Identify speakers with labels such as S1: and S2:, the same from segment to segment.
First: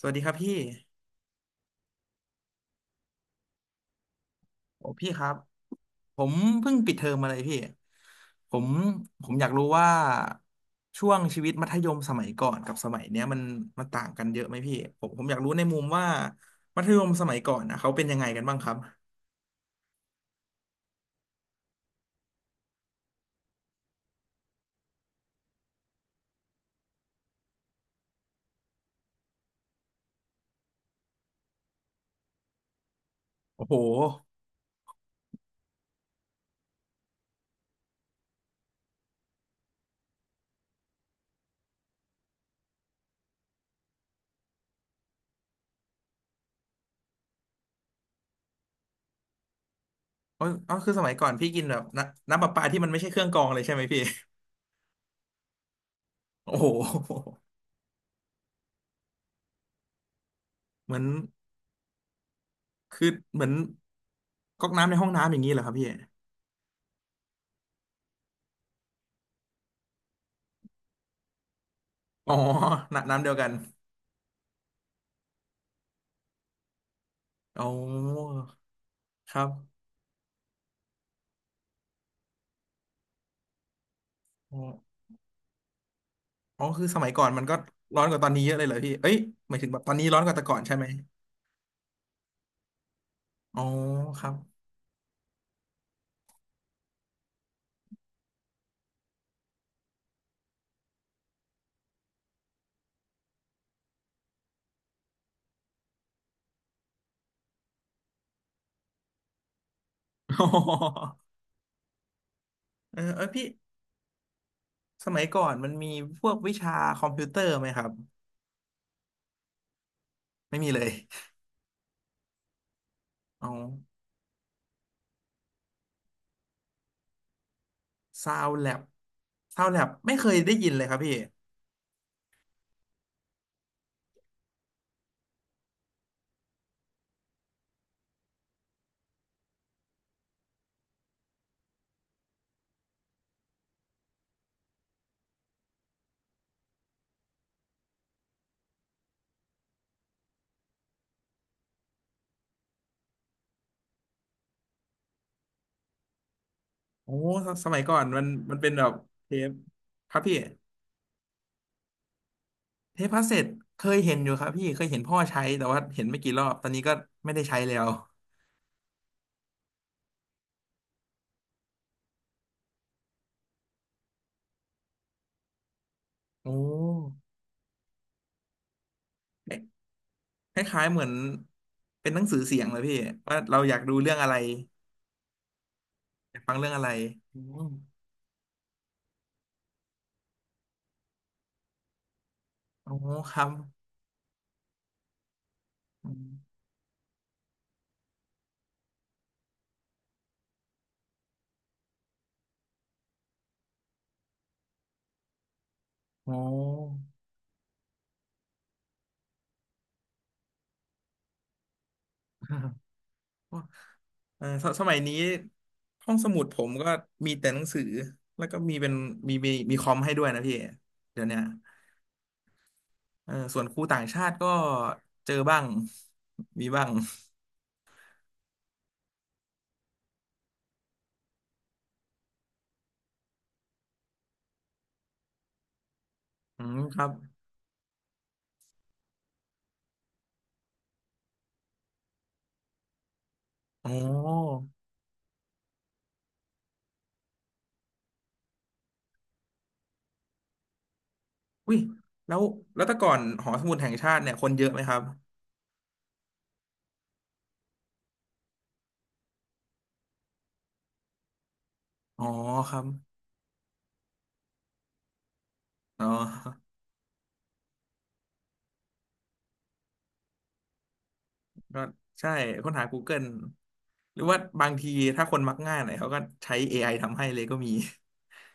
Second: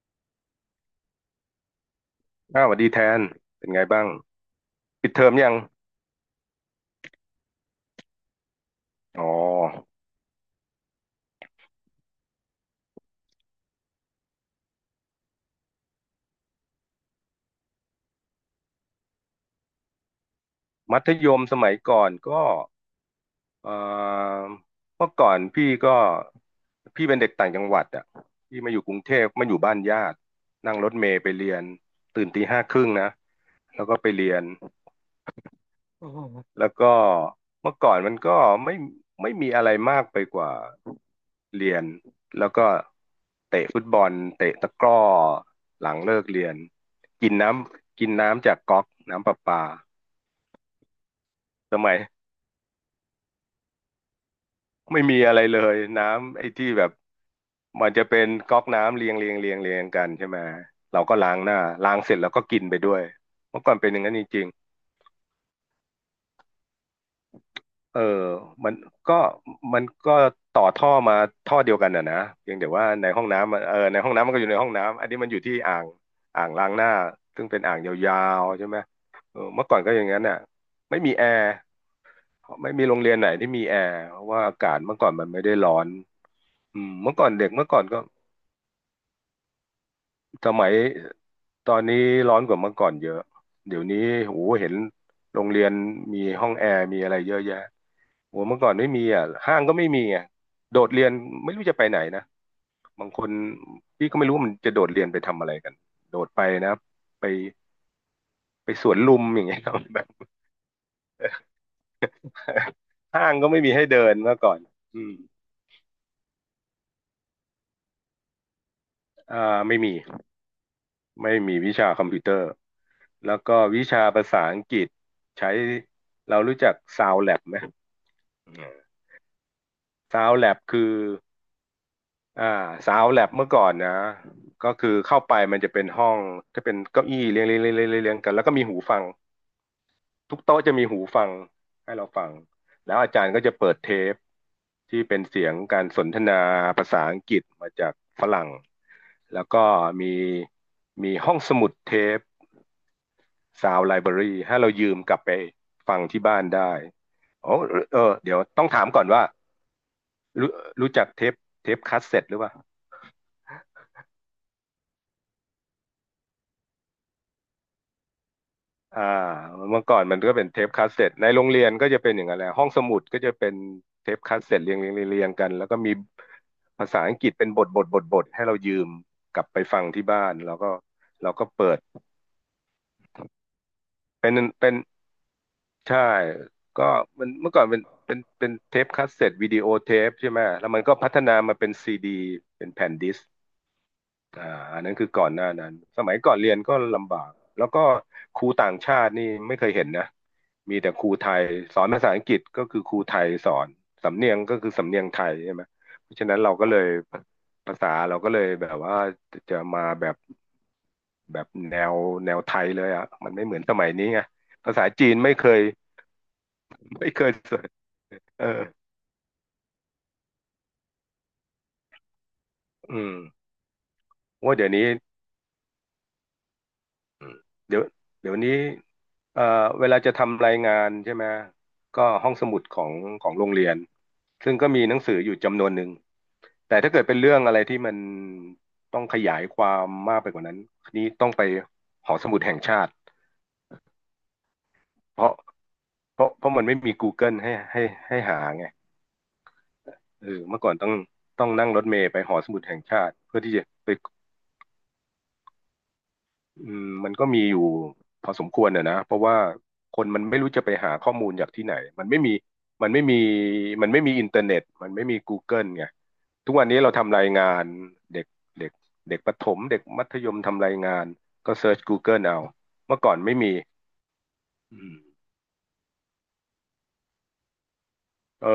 S1: สวัสดีครับพี่
S2: อ้าวสวัสดีแทน เป็นไงบ้าง
S1: โอ้พี่
S2: ปิด
S1: ค
S2: เทอ
S1: รั
S2: ม
S1: บ
S2: ยัง
S1: ผมเพิ่งปิดเทอมมาเลยพี่ผม
S2: อ๋
S1: ผ
S2: อ
S1: มอยากรู้ว่าช่วงชีวิตมัธยมสมัยก่อนกับสมัยเนี้ยมันต่างกันเยอะไหมพี่ ผมอยากรู้ในมุมว่ามัธยมสมัยก่อนนะเขาเป็นยังไงกันบ้างครับ
S2: มัธยมสมัยก่อนก็เอ่อเมื่อก่อนพี่ก็ พี่เป็นเด็กต่างจังหวัดอ่ะพี่มาอยู่กรุงเทพมาอยู่บ้านญาติ นั่งรถเมล์ไปเรียน ตื่นตีห้าครึ่งนะ
S1: โอ้โห
S2: แล้วก็ไปเรียน แล้วก็เมื่อก่อนมันก็ไม่ไม่มีอะไรมากไปกว่าเรียนแล้วก็เตะฟุตบอลเตะตะกร้อหลังเลิกเรียนกินน้ำกินน้ำจากก๊อกน้ำประปา
S1: เอาเอาคือสมัยก่อนพี่กินแบ
S2: ส
S1: บ
S2: มัย
S1: นำน้ำประปาที่มันไม่ใช่เครื่องกรองเลยใช่ไหมพี่
S2: ไม่มีอะไรเลยน้ำไอ้
S1: โอ้โห
S2: ที่แบบมันจะเป็นก๊อกน้ำเรียงเรียงเรียงเรียงกันใช่ไหม
S1: เหมื
S2: เรา
S1: อน
S2: ก็ล้างหน้าล้างเสร็จแล้วก็กินไปด้วย
S1: คือเหมือน
S2: เมื่อก่อนเป็นอย่างนั้นจริง
S1: ก๊อกน้ำในห้องน้ำอย่างนี้เหรอครับพี่
S2: เออมันก็มันก็ต่อท่อมาท่อเดียวกันอ่ะนะ
S1: อ๋อ
S2: เพียงแต่ว่าใน
S1: น้ำ
S2: ห้
S1: น้ำ
S2: อง
S1: เดียวกัน
S2: น้ำมันเออในห้องน้ำมันก็อยู่ในห้องน้ำอันนี้มันอยู่ที่อ่างอ่างล้างหน้าซึ่งเป็น
S1: อ๋อ
S2: อ่างยาวๆใช่ไหม
S1: ค
S2: เอ
S1: รั
S2: อเมื่อก่อนก็อย่างนั้นน่ะไม่มีแอร์ไม่มีโรงเรียนไหนที่มีแอร์เพราะว่าอากาศเมื่
S1: บ
S2: อก่อนมันไม่ได้ร้อน
S1: อ๋อ
S2: อื
S1: คือ
S2: ม
S1: สมัย
S2: เมื่อ
S1: ก่อ
S2: ก่อ
S1: น
S2: น
S1: มัน
S2: เด็ก
S1: ก็
S2: เมื่อก่อนก็
S1: ร้อนกว่าตอนนี้เยอะเลยเหรอพี่เอ้ยหมายถึงแบบตอนนี้ร้อนกว่าแต่
S2: ส
S1: ก่อน
S2: มัย
S1: ใช่ไหม
S2: ตอนนี้ร้อนกว่าเมื่อก่อนเยอะ
S1: อ๋อ
S2: เดี๋ยวนี้
S1: ครับ
S2: โหเห็นโรงเรียนมีห้องแอร์มีอะไรเยอะแยะ โอ้เมื่อก่อนไม่มีอ่ะห้างก็ไม่มีอ่ะโดดเรียนไม่รู้จะไปไหนนะ บางคนพี่ก็ไม่รู้ว่ามันจะโดดเรียนไปทำอะไรกัน โดดไปนะไปไปสวนลุมอย่างเงี้ยครับ แบบ
S1: เออเออ
S2: ห้าง
S1: พี่
S2: ก็ไม่มีให้เดินเมื่อก่อนอื
S1: ส
S2: ม
S1: มัยก่อนมันมีพวกวิชาคอมพิวเตอร์ไหมครับ
S2: อ่าไม่มี
S1: ไม่มีเลย
S2: ไม่มีวิชาคอมพิวเตอร์ แล้ว
S1: อ๋อ
S2: ก็วิชาภาษาอังกฤษใช้เรารู้จัก Sound Lab ไหม
S1: ซาวแล็บซาวแล็บไม่เคย
S2: Sound
S1: ได้
S2: Lab
S1: ยินเล
S2: คื
S1: ย
S2: อ
S1: ครับพี่
S2: อ่าสาวแลบเมื่อก่อนนะก็คือเข้าไปมันจะเป็นห้องจะเป็นเก้าอี้เรียงเรียงเรียงเรียงเรียงเรียงกันแล้วก็มีหูฟังทุกโต๊ะจะมีหูฟังให้เราฟังแล้วอาจารย์ก็จะเปิดเทปที่เป็นเสียงการสนทนาภาษาอังกฤษมาจากฝรั่งแล้วก็มีมีห้องสมุดเทป u าวไลบรารีให้เรายืมกลับไปฟังที่บ้านได้
S1: โอ้ส
S2: โอ้
S1: สมัยก่อ
S2: เอ
S1: น
S2: อ
S1: มัน
S2: เดี๋ยว
S1: มัน
S2: ต้อ
S1: เป็
S2: ง
S1: นแบ
S2: ถาม
S1: บ
S2: ก่อนว่า
S1: เทปครับพี่
S2: รู้รู้จักเทปเทปคาสเซ็ตหรือเปล่า
S1: เทปคาสเซ็ตเคยเห็นอยู่ครับพี่เคยเห็นพ่อใช้แต่ว่าเห็นไม่กี่รอบตอนนี้ก็ไม่ได้ใช้แล้ว
S2: อ่าเมื่อก่อนมันก็เป็นเทปคาสเซ็ตในโรงเรียนก็จะเป็นอย่างนั้นแหละห้องสมุดก็จะเป็นเทปคาสเซ็ตเรียงเรียงเรียงเรียงกันแล้วก็มี
S1: โอ้
S2: ภาษาอังกฤษเป็นบทบทบทบทให้เรายืมกลับไปฟังที่บ้านแล้
S1: ค
S2: วก็
S1: ล้ายๆเหมือน
S2: เราก็เปิด
S1: เป็นหนังสือเสียงเลยพี่ว่าเราอยากดูเรื่องอะ
S2: เป็น
S1: ไร
S2: เป็นใช่
S1: อยากฟังเรื่องอะ
S2: ก็
S1: ไร
S2: มัน
S1: อื
S2: เมื่อก่อ
S1: ม
S2: นเป็นเป็นเทปคาสเซ็ตวิดีโอเทปใช่ไหมแล้วมันก็พัฒนามาเป็นซีดีเป็นแผ่
S1: อ๋
S2: น
S1: อ
S2: ดิส
S1: ครับ
S2: อ่าอันนั้นคือก่อนหน้านั้นส
S1: อ
S2: มัยก่อนเรีย
S1: ม
S2: นก็ลำบากแล้วก็ครูต่างชาตินี่ไม่เคยเห็นนะมีแต่ครูไทยสอนภาษาอังกฤษก็คือครูไทยสอนสำเนียงก็คือสำเนียงไทยใช่ไหมเพราะฉะ
S1: อ๋
S2: นั้
S1: อ
S2: นเราก็เลยภาษาเราก็เลยแบบว่าจะมาแบบแบบแนวแนวไทย เลยอ่ะมันไม่เหมือนสมัยนี้ไง
S1: เออส
S2: ภา
S1: ส
S2: ษา
S1: มัย
S2: จี
S1: นี้
S2: นไม่เคย
S1: ห้องสมุดผมก็มีแต่
S2: ส
S1: ห
S2: อ
S1: นัง
S2: น
S1: สือ
S2: เอ
S1: แล้
S2: อ
S1: วก็มีเป็นมีคอมให้ด้วยนะพี่เดี๋ยวเนี้ย
S2: อืม
S1: เออส่วนครูต่างชาติก็
S2: ว่าเดี๋ยวนี้
S1: เจอบ้างมีบ้าง
S2: อืมเดี๋ยวเดี๋ยวนี้เอ่อเวลาจะทำรายงานใช่ไหมก็ห้องสมุดของโรงเรียน ซึ่งก็มีหนังสืออยู่จำนวนหนึ่ง
S1: อื
S2: แต่
S1: ม
S2: ถ้า
S1: ค
S2: เกิ
S1: รั
S2: ด
S1: บ
S2: เป็นเรื่องอะไรที่มันต้องขยายความมากไปกว่านั้นนี่ต้องไปหอสมุดแห่งชาติ
S1: อ๋อ
S2: เพราะเพราะมันไม่มี Google ให้ให้หาไงเออเมื่อก่อนต้องนั่ง
S1: อุ้ย
S2: รถเมล์ไปห
S1: แล้
S2: อ
S1: ว
S2: สมุดแห่
S1: แล้
S2: ง
S1: วแต่
S2: ชา
S1: ก่อ
S2: ติ
S1: น
S2: เพื่อ
S1: หอ
S2: ที่
S1: ส
S2: จะ
S1: มุดแห่
S2: ไป
S1: งชาติเนี่ยคนเยอะไหมครับ
S2: อืมมันก็มีอยู่พอสมควรอะนะเพราะว่าคนมันไม่รู้จะไปหาข้อมูลจากที่ไหนมันไม่
S1: อ๋อ
S2: มี
S1: ครับ
S2: มันไม่มีมันไม่มีอินเทอร์เน็ตมันไม่มี Google ไง
S1: อ๋
S2: ทุกวั
S1: อ
S2: นนี้เราทำรายงานเด็กเด็กเด็กประถมเด็กมัธยมทำรายงานก็เซิร์ช
S1: ก็
S2: Google
S1: ใช่
S2: เอา
S1: ค้นหา
S2: เมื่อก่อน
S1: Google
S2: ไม่มี
S1: หรือว่าบาง
S2: อื
S1: ที
S2: ม
S1: ถ้าคนมักง่ายหน่อยเขาก็ใช้ AI ทำให้เลยก็มี
S2: เออ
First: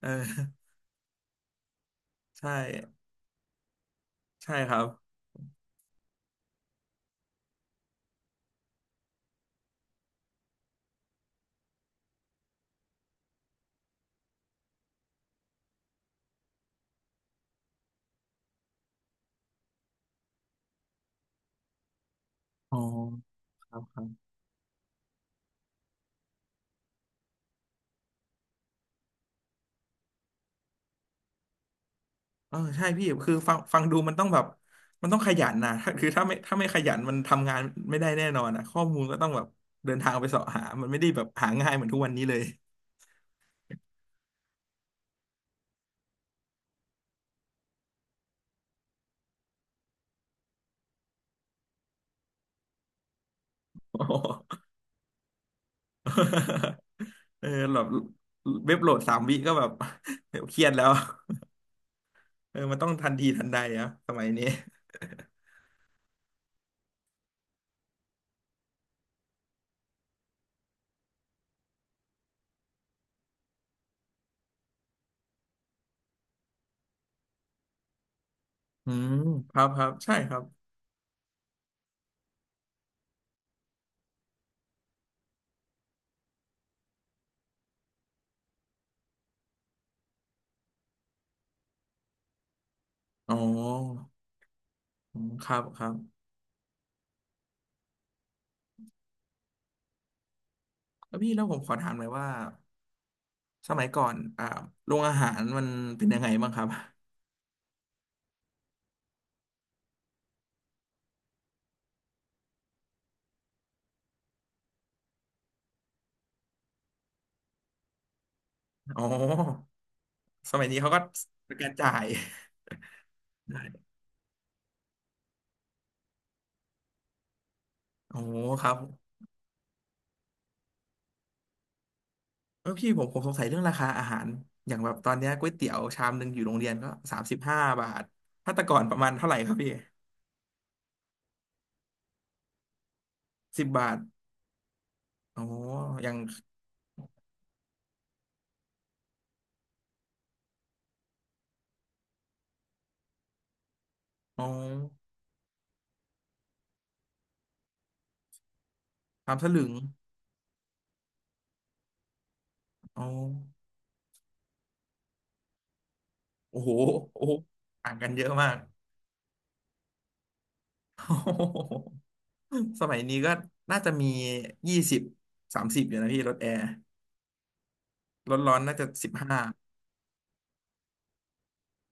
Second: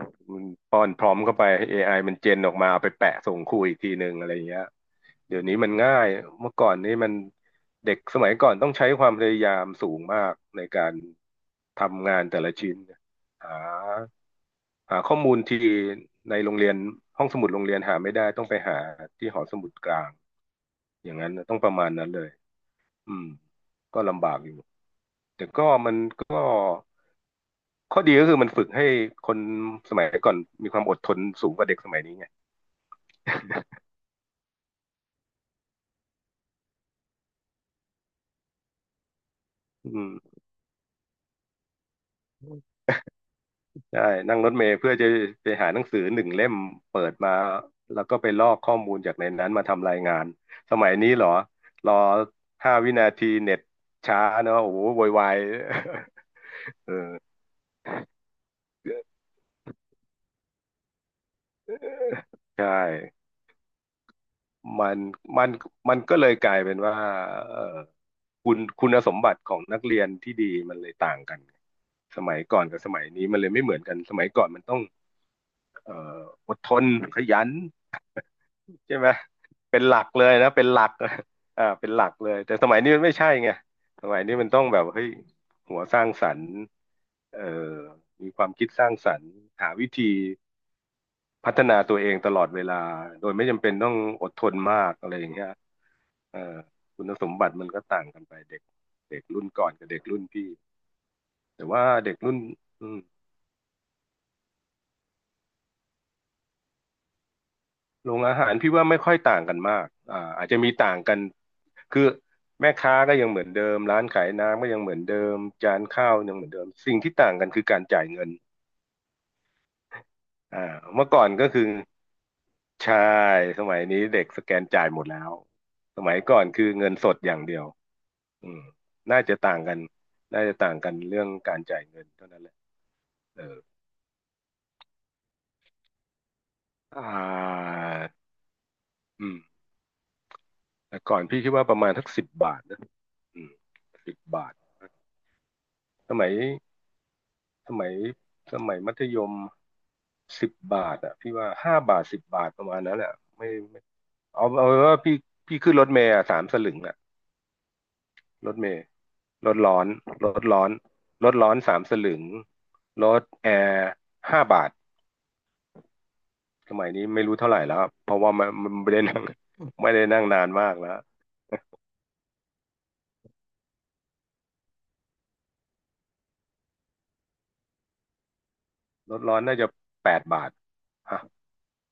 S1: เอ
S2: มัน
S1: อ
S2: ป้อนพร้อมเข้าไปให้ AI มันเจนอ
S1: ใช่
S2: อกมาเอาไปแปะส่งครูอีกทีหนึ่งอะไรอย่าง
S1: ใช่
S2: เงี้ย
S1: ครับ
S2: เดี๋ยวนี้มันง่าย เมื่อก่อนนี้มันเด็กสมัยก่อนต้องใช้ความพยายามสูงมากในการทำงานแต่ละชิ้น หาหาข้อมูลที่ในโรงเรียนห้องสมุดโรงเรียนหาไม่ได้ต้องไปหาที่หอสมุดกลาง อย่างนั้นนะต้องประมาณนั้นเลย
S1: อ๋อ
S2: อืม
S1: ครับค
S2: ก็
S1: รั
S2: ลำ
S1: บ
S2: บากอยู่ แต่ก็มันก็ ข้อดีก็คือมันฝึกให้คนสมัยก่อนมีความอดทนสูงกว่าเด็กสมัยนี้ไง
S1: เออใช่พี่คือฟังดูมันต้องแบบมันต้องขยันนะถ้าไม่ขยันมันทำงานไม่ได้แน่นอนอ่ะข้อมูลก็ต้องแบบ
S2: อื
S1: เดินทางไป
S2: ม
S1: เสาะหามันไม่ได้แบบหาง่ายเหมือนทุกวันนี้เลย
S2: ใช่ นั่งรถเมล์เพื่อจะไปหาหนังสือหนึ่งเล่มเปิดมาแล้วก็ไปลอกข้อมูลจากในนั้นมาทำรายงาน สมัยนี้เหรอ รอ5 วินาทีเน็ต
S1: โอ้
S2: ช้าเน
S1: โห
S2: อะโอ้โหโวยวาย เออ
S1: เออแบบเว็บโหลดสามวิก็แบบ เครียดแล้วเออ
S2: ใช่
S1: มันต้องทันทีทันใดอะสมัยนี้
S2: มันมันมันก็เลยกลายเป็นว่าเออคุณสมบัติของนักเรียนที่ดีมันเลยต่างกัน สมัยก่อนกับสมัยนี้มันเลยไม่เหมือนกันสมัยก่อนมันต้อง เอ่ออดทนขยัน
S1: อื
S2: ใช่ไหม
S1: มครับค
S2: เป็น
S1: รับ
S2: หลัก
S1: ใช่
S2: เล
S1: ค
S2: ย
S1: รับ
S2: นะเป็นหลัก อ่าเป็นหลักเลยแต่สมัยนี้มันไม่ใช่ไงสมัยนี้มันต้องแบบเฮ้ยหัวสร้างสรรค์เอ่อมีความคิดสร้างสรรค์หาวิธีพัฒนาตัวเองตลอดเวลาโด
S1: อ๋
S2: ยไม่จำเป็นต้อง
S1: อ
S2: อดทนมากอะไร
S1: อื
S2: อ
S1: ม
S2: ย่างเงี้
S1: ค
S2: ย
S1: รับครับ
S2: เอ่อคุณสมบัติมันก็ต่างกันไปเด็กเด็กรุ่นก่อนกับเด็กรุ่นพี่
S1: แล้วพี่แล้วผม
S2: แต่
S1: ขอ
S2: ว่า
S1: ถามหน่อย
S2: เด็ก
S1: ว่า
S2: รุ่นอืม
S1: สมัยก่อนอ่าโรงอาหารมันเป็นยังไงบ้างครับ
S2: โรงอาหารพี่ว่าไม่ค่อยต่างกันมากอ่าอาจจะมีต่างกัน คือแม่ค้าก็ยังเหมือนเดิมร้านขายน้ำก็ยังเหมือนเดิมจานข้าวยังเหมือนเดิมสิ่งที่ต่างกันคือการจ่ายเงิน
S1: อ๋อส
S2: อ่า
S1: มัยนี้เขาก็
S2: เมื่อก่อนก็
S1: เป็น
S2: คือ
S1: การจ่าย
S2: ใช่สมัย
S1: ได้
S2: นี้เด็กสแกนจ่ายหมดแล้วสมัยก่อนคือเงินสดอย่างเดียว
S1: โอ้
S2: อืม
S1: ครับ
S2: น่าจะต่างกัน น่าจะต่างกันเรื่องการจ่ายเงินเท่านั้นแหละ
S1: เออพี่ผมสง
S2: เออ
S1: สัยเรื่องราคาอาหารอย่างแบบตอนเนี้ยก๋วยเตี๋ยวชามหนึ่งอยู่โรงเรียนก็
S2: อ่
S1: สามสิบห้า
S2: า
S1: บาทถ้าแต่ก่อนประมาณเท่า
S2: อื
S1: ไหร่
S2: ม
S1: ครับพี่
S2: แต่ก่อนพี่คิดว่าประมาณทักสิบบาทนะอืม
S1: สิบบาท
S2: สิบบาท
S1: โออ
S2: ส
S1: ย่าง
S2: มัย สมัยสมัยมัธยมสิบบาทอ่ะพี่ว่า5 บาท 10 บาทประมาณนั้นแหละไม่ไม่
S1: อ๋อ
S2: เอาเป็นว่าพี่ขึ้นรถเมล์อะสามสลึงอ่ะรถเมล์
S1: ชามส
S2: รถ
S1: ลึง
S2: ร้อนรถร้อนรถร้อนสามสลึง
S1: อ๋อ
S2: รถแอร์ห้าบาท
S1: โอ้โห
S2: สมัยนี้
S1: โอ้
S2: ไม่
S1: โห
S2: รู้เท่าไหร่แล้ว
S1: ต่างกั
S2: เพ
S1: นเย
S2: ราะ
S1: อะ
S2: ว่ามั
S1: มา
S2: น
S1: ก
S2: มันไม่ได้นั่ง ไม่ได้นั่งนานมากแล้ว
S1: โอ้โห สมัยนี้ก็น่าจะมียี่สิบสามสิบอยู่นะพี่รถแอร์รถร้อนน่าจะสิบ
S2: รถร้อ
S1: ห้า
S2: นน่าจะแปดบาทฮะ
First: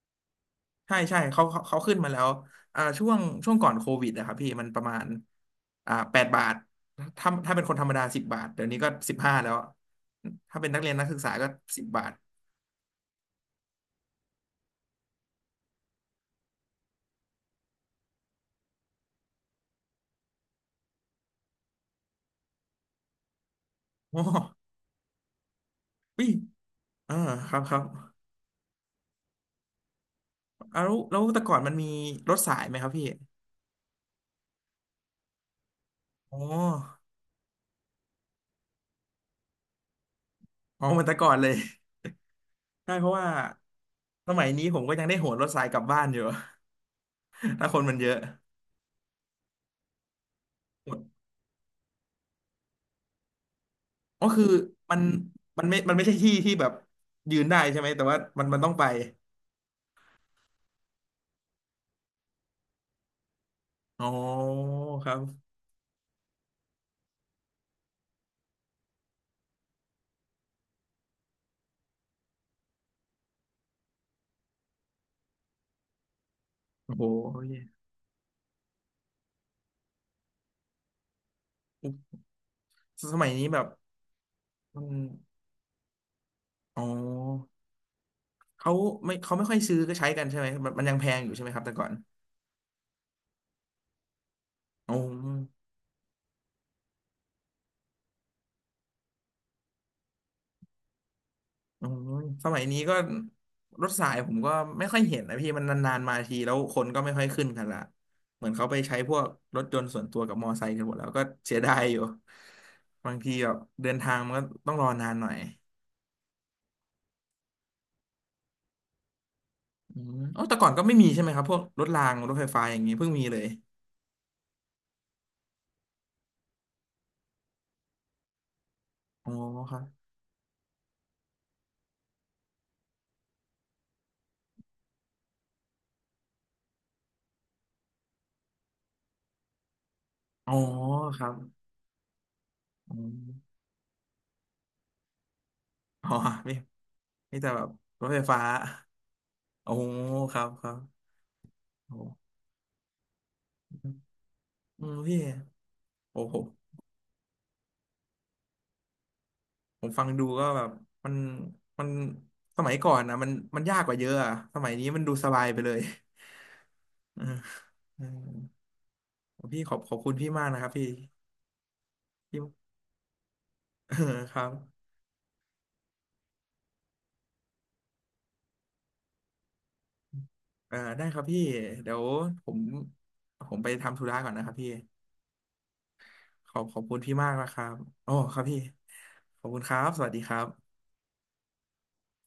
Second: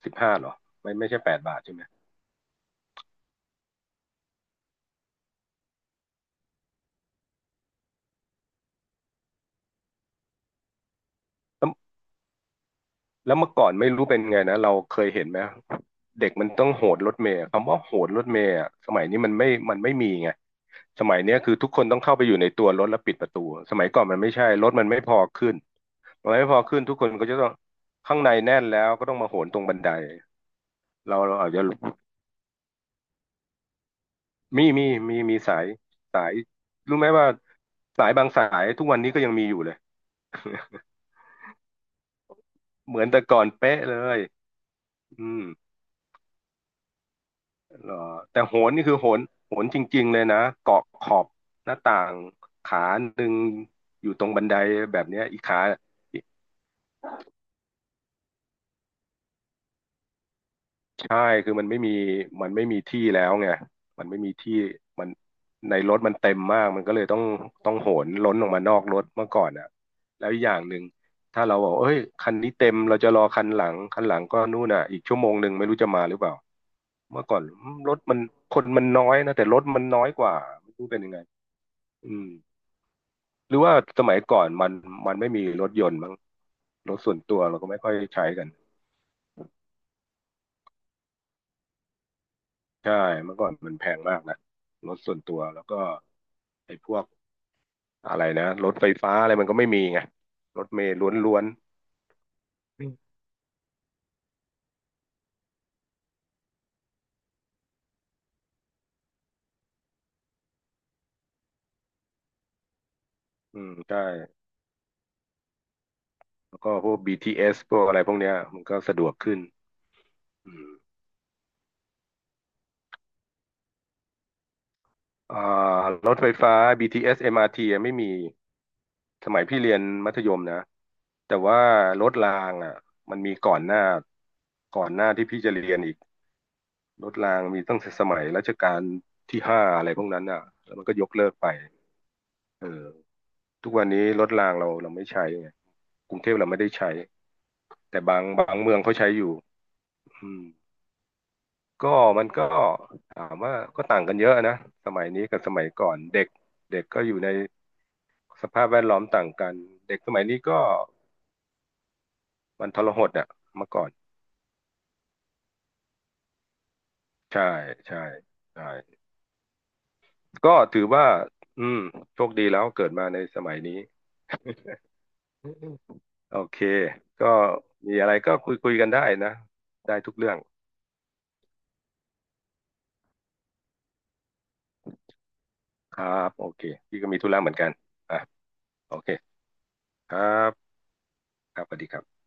S2: 15เหรอไม่
S1: ใช่
S2: ไม่
S1: ใช่
S2: ใช่แปด
S1: เขา
S2: บา
S1: เขา
S2: ทใช่
S1: เขา
S2: ไหม
S1: ขึ้นมาแล้วอ่าช่วงช่วงก่อนโควิดอะครับพี่มันประมาณอ่าแปดบาทถ้าเป็นคนธรรมดาสิบบาทเดี๋ยวนี้ก็สิบห้าแล้วถ้าเป็นนักเรียนนักศึกษาก็สิบ
S2: ส
S1: บาท
S2: แล้วเมื่อก่อนไม่รู้เป็นไงนะเราเคยเห็นไหมเด็กมันต้องโหดรถเมล์อะคำว่าโหดรถเมล์อะสมัยนี้มันไม่มีไงสมัยเนี้ยคือทุกคนต้องเข้าไปอยู่ในตัวรถแล้วปิดประตูสมัยก่อนมั
S1: โอ้
S2: นไม่ใช่รถมันไม่พอขึ้นมั
S1: พี่
S2: นไม่พอขึ้นทุกคน
S1: อ่า
S2: ก็จะต้อ
S1: ค
S2: ง
S1: รับครับ
S2: ข้างในแน่นแล้วก็ต้องมาโหนตรงบันได
S1: เอาแล้วแล้
S2: เรา
S1: ว
S2: เรา
S1: แต่
S2: อาจ
S1: ก่อน
S2: จะ
S1: มันมีรถสายไหมครับพี่
S2: มีมีมีสายสาย
S1: อ๋
S2: รู้
S1: อ
S2: ไหมว่าสายบางสายทุกวันนี้ก็ยังมีอยู่เลย
S1: อ๋อเหมือนแต่ก่อนเลยใช่
S2: เหมื
S1: เพ
S2: อน
S1: ราะ
S2: แต่
S1: ว่า
S2: ก่อนเป๊ะเลย
S1: สมัยนี้ผมก็ยังได้โห
S2: อื
S1: น
S2: ม
S1: รถสายกลับบ้านอยู่ ถ้าคน
S2: เหร
S1: มั
S2: อ
S1: นเยอะ
S2: แต่โหนนี่คือโหนจริงๆเลยนะเกาะขอบ หน้าต่างขาหนึ่งอยู่ต
S1: ก็
S2: รงบั
S1: คือ
S2: นได
S1: มั
S2: แบ
S1: น
S2: บเนี้ยอีกขา
S1: มันไม่ใช่ที่ที่แบบยืนได้ใช่ไหม แต่ว่ามันมันต้องไป
S2: ใช่คือมันไม่มีที่แล้วไง
S1: อ๋
S2: มั
S1: อ
S2: นไม่มีที่
S1: ค
S2: มัน
S1: รับ
S2: ในรถมันเต็มมากมันก็เลยต้องโหนล้นออกมานอกรถเมื่อก่อนอ่ะแล้วอีกอย่างหนึ่งถ้าเราบอกเอ้ยคันนี้เต็มเราจะรอคันหลังคันหลังก็นู่นอ่ะอีกชั่วโมงหนึ่งไม่รู้จะมาหรือเปล่า
S1: โอ้โห
S2: เมื่อก่อนรถมันคนมันน้อยนะแต่รถมันน้อยกว่าไม่รู้เป็นยังไงอืม
S1: สมัยนี้
S2: หรื
S1: แบ
S2: อ
S1: บ
S2: ว่าสมัยก่อน
S1: มัน
S2: มันไม่มีรถยนต์มั้ง
S1: อ๋อ
S2: รถส่วนตัวเราก็ไม่ค่อยใช้กัน
S1: เขาไม่เขาไม่ค่อยซื้อก็ใช้กันใช่ไหม มันมันยังแพงอยู่ใช่ไหมครับแต่ก่อน
S2: ใช่เมื่อก่อนมันแพงมากนะร
S1: อ๋อ
S2: ถส่วนตัวแล้วก็ไอ้พวกอะไรนะรถไฟฟ้าอะไรมันก็ไม่มีไงรถเมล์ล้วน
S1: อ๋อสมัยนี้
S2: ๆ
S1: ก็รถสายผมก็ไม่ค่อยเห็นนะพี่มันนานๆมาทีแล้วคนก็ไม่ค่อยขึ้นกันละเหมือนเขาไปใช้พวกรถยนต์ส่วนตัวกับมอไซค์กันหมดแล้วก็เสียดายอยู่บางทีแบบ
S2: อืม
S1: เดิน
S2: ใช่
S1: ทางมันก็ต้องรอนานหน่อย
S2: แล้วก็พวก BTS พวกอะไรพวกเนี้ยมันก็สะดวกขึ้น
S1: อืมอ๋อ
S2: อื
S1: แต่ก่อ
S2: ม
S1: นก็ไม่มีใช่ไหมครับพวกรถรางรถไฟฟ้าอย่างนี้เพิ่งมีเลย
S2: อ่ารถไฟฟ้า BTS MRT อสเอ็มอาร์ทีอะไม่มีส
S1: อ๋อ
S2: มัยพี่เรี
S1: ค
S2: ย
S1: รั
S2: น
S1: บ
S2: มัธยมนะแต่ว่ารถรางอ่ะมันมีก่อนหน้าก่อนหน้าที่พี่จะเรียนอีก รถรางมีตั้งแต่สมัยรัชกาลที่ 5อะไรพวกนั้นอ่ะ
S1: อ๋อ
S2: แล้วมันก็ยก
S1: ค
S2: เลิ
S1: รั
S2: ก
S1: บ
S2: ไปเออ
S1: อม
S2: ทุกวันนี้รถรางเราไม่ใช้ไง
S1: อ๋อ
S2: กรุงเทพเรา
S1: ไม่
S2: ไม่ได้ใช้
S1: ไม่แต่แบบ
S2: แต่
S1: รถไฟฟ้า
S2: บางเมืองเขาใช้อยู่
S1: โอ้
S2: อื
S1: ค
S2: ม
S1: รับครับ
S2: ก็
S1: โอ้
S2: มันก็ถามว่าก็ต่างกันเยอะนะ
S1: อื
S2: ส
S1: ม
S2: มัย
S1: พี่
S2: นี้กับสมัยก่อน
S1: โอ้
S2: เด็ก
S1: โห
S2: เด็กก็อยู่ในสภาพแวดล้อมต่างกัน
S1: ผม
S2: เด็ก
S1: ฟัง
S2: สมั
S1: ดู
S2: ยนี้
S1: ก็
S2: ก็
S1: แบบมันมันส
S2: มั
S1: มั
S2: น
S1: ย
S2: ทร
S1: ก่อน
S2: หด
S1: นะมั
S2: อ่ะ
S1: นมัน
S2: เมื่อ
S1: ยาก
S2: ก่อ
S1: ก
S2: น
S1: ว่าเยอะอะสมัยนี้มันดูสบายไปเลย เออ
S2: ใช่ใช่
S1: เออ
S2: ใช่
S1: พี่ขอบขอบคุณพี่มาก
S2: ก็
S1: นะครับ
S2: ถื
S1: พี่
S2: อว่าอืมโชค
S1: พี่
S2: ดี แล้วเกิดมาในสมัยนี้
S1: เออครับ
S2: โอเค ก็มีอะไรก็คุยกันได้นะ ได้ทุกเรื่อง
S1: เออได้ครับพี่เดี๋ยวผมผมไปทำธุระก่อนนะครับพี่
S2: ครับ โอ
S1: ขอ
S2: เค
S1: บขอบคุณ
S2: พี่ก็
S1: พี่
S2: มีธุ
S1: มาก
S2: ระเห
S1: นะ
S2: มื
S1: ค
S2: อน
S1: รั
S2: กัน
S1: บโอ้
S2: อ่ะ
S1: ครับพี่
S2: โอเค
S1: ขอบคุณครับสวัส
S2: ค
S1: ดี
S2: รั
S1: ครับ
S2: บครับสวัสดีครับ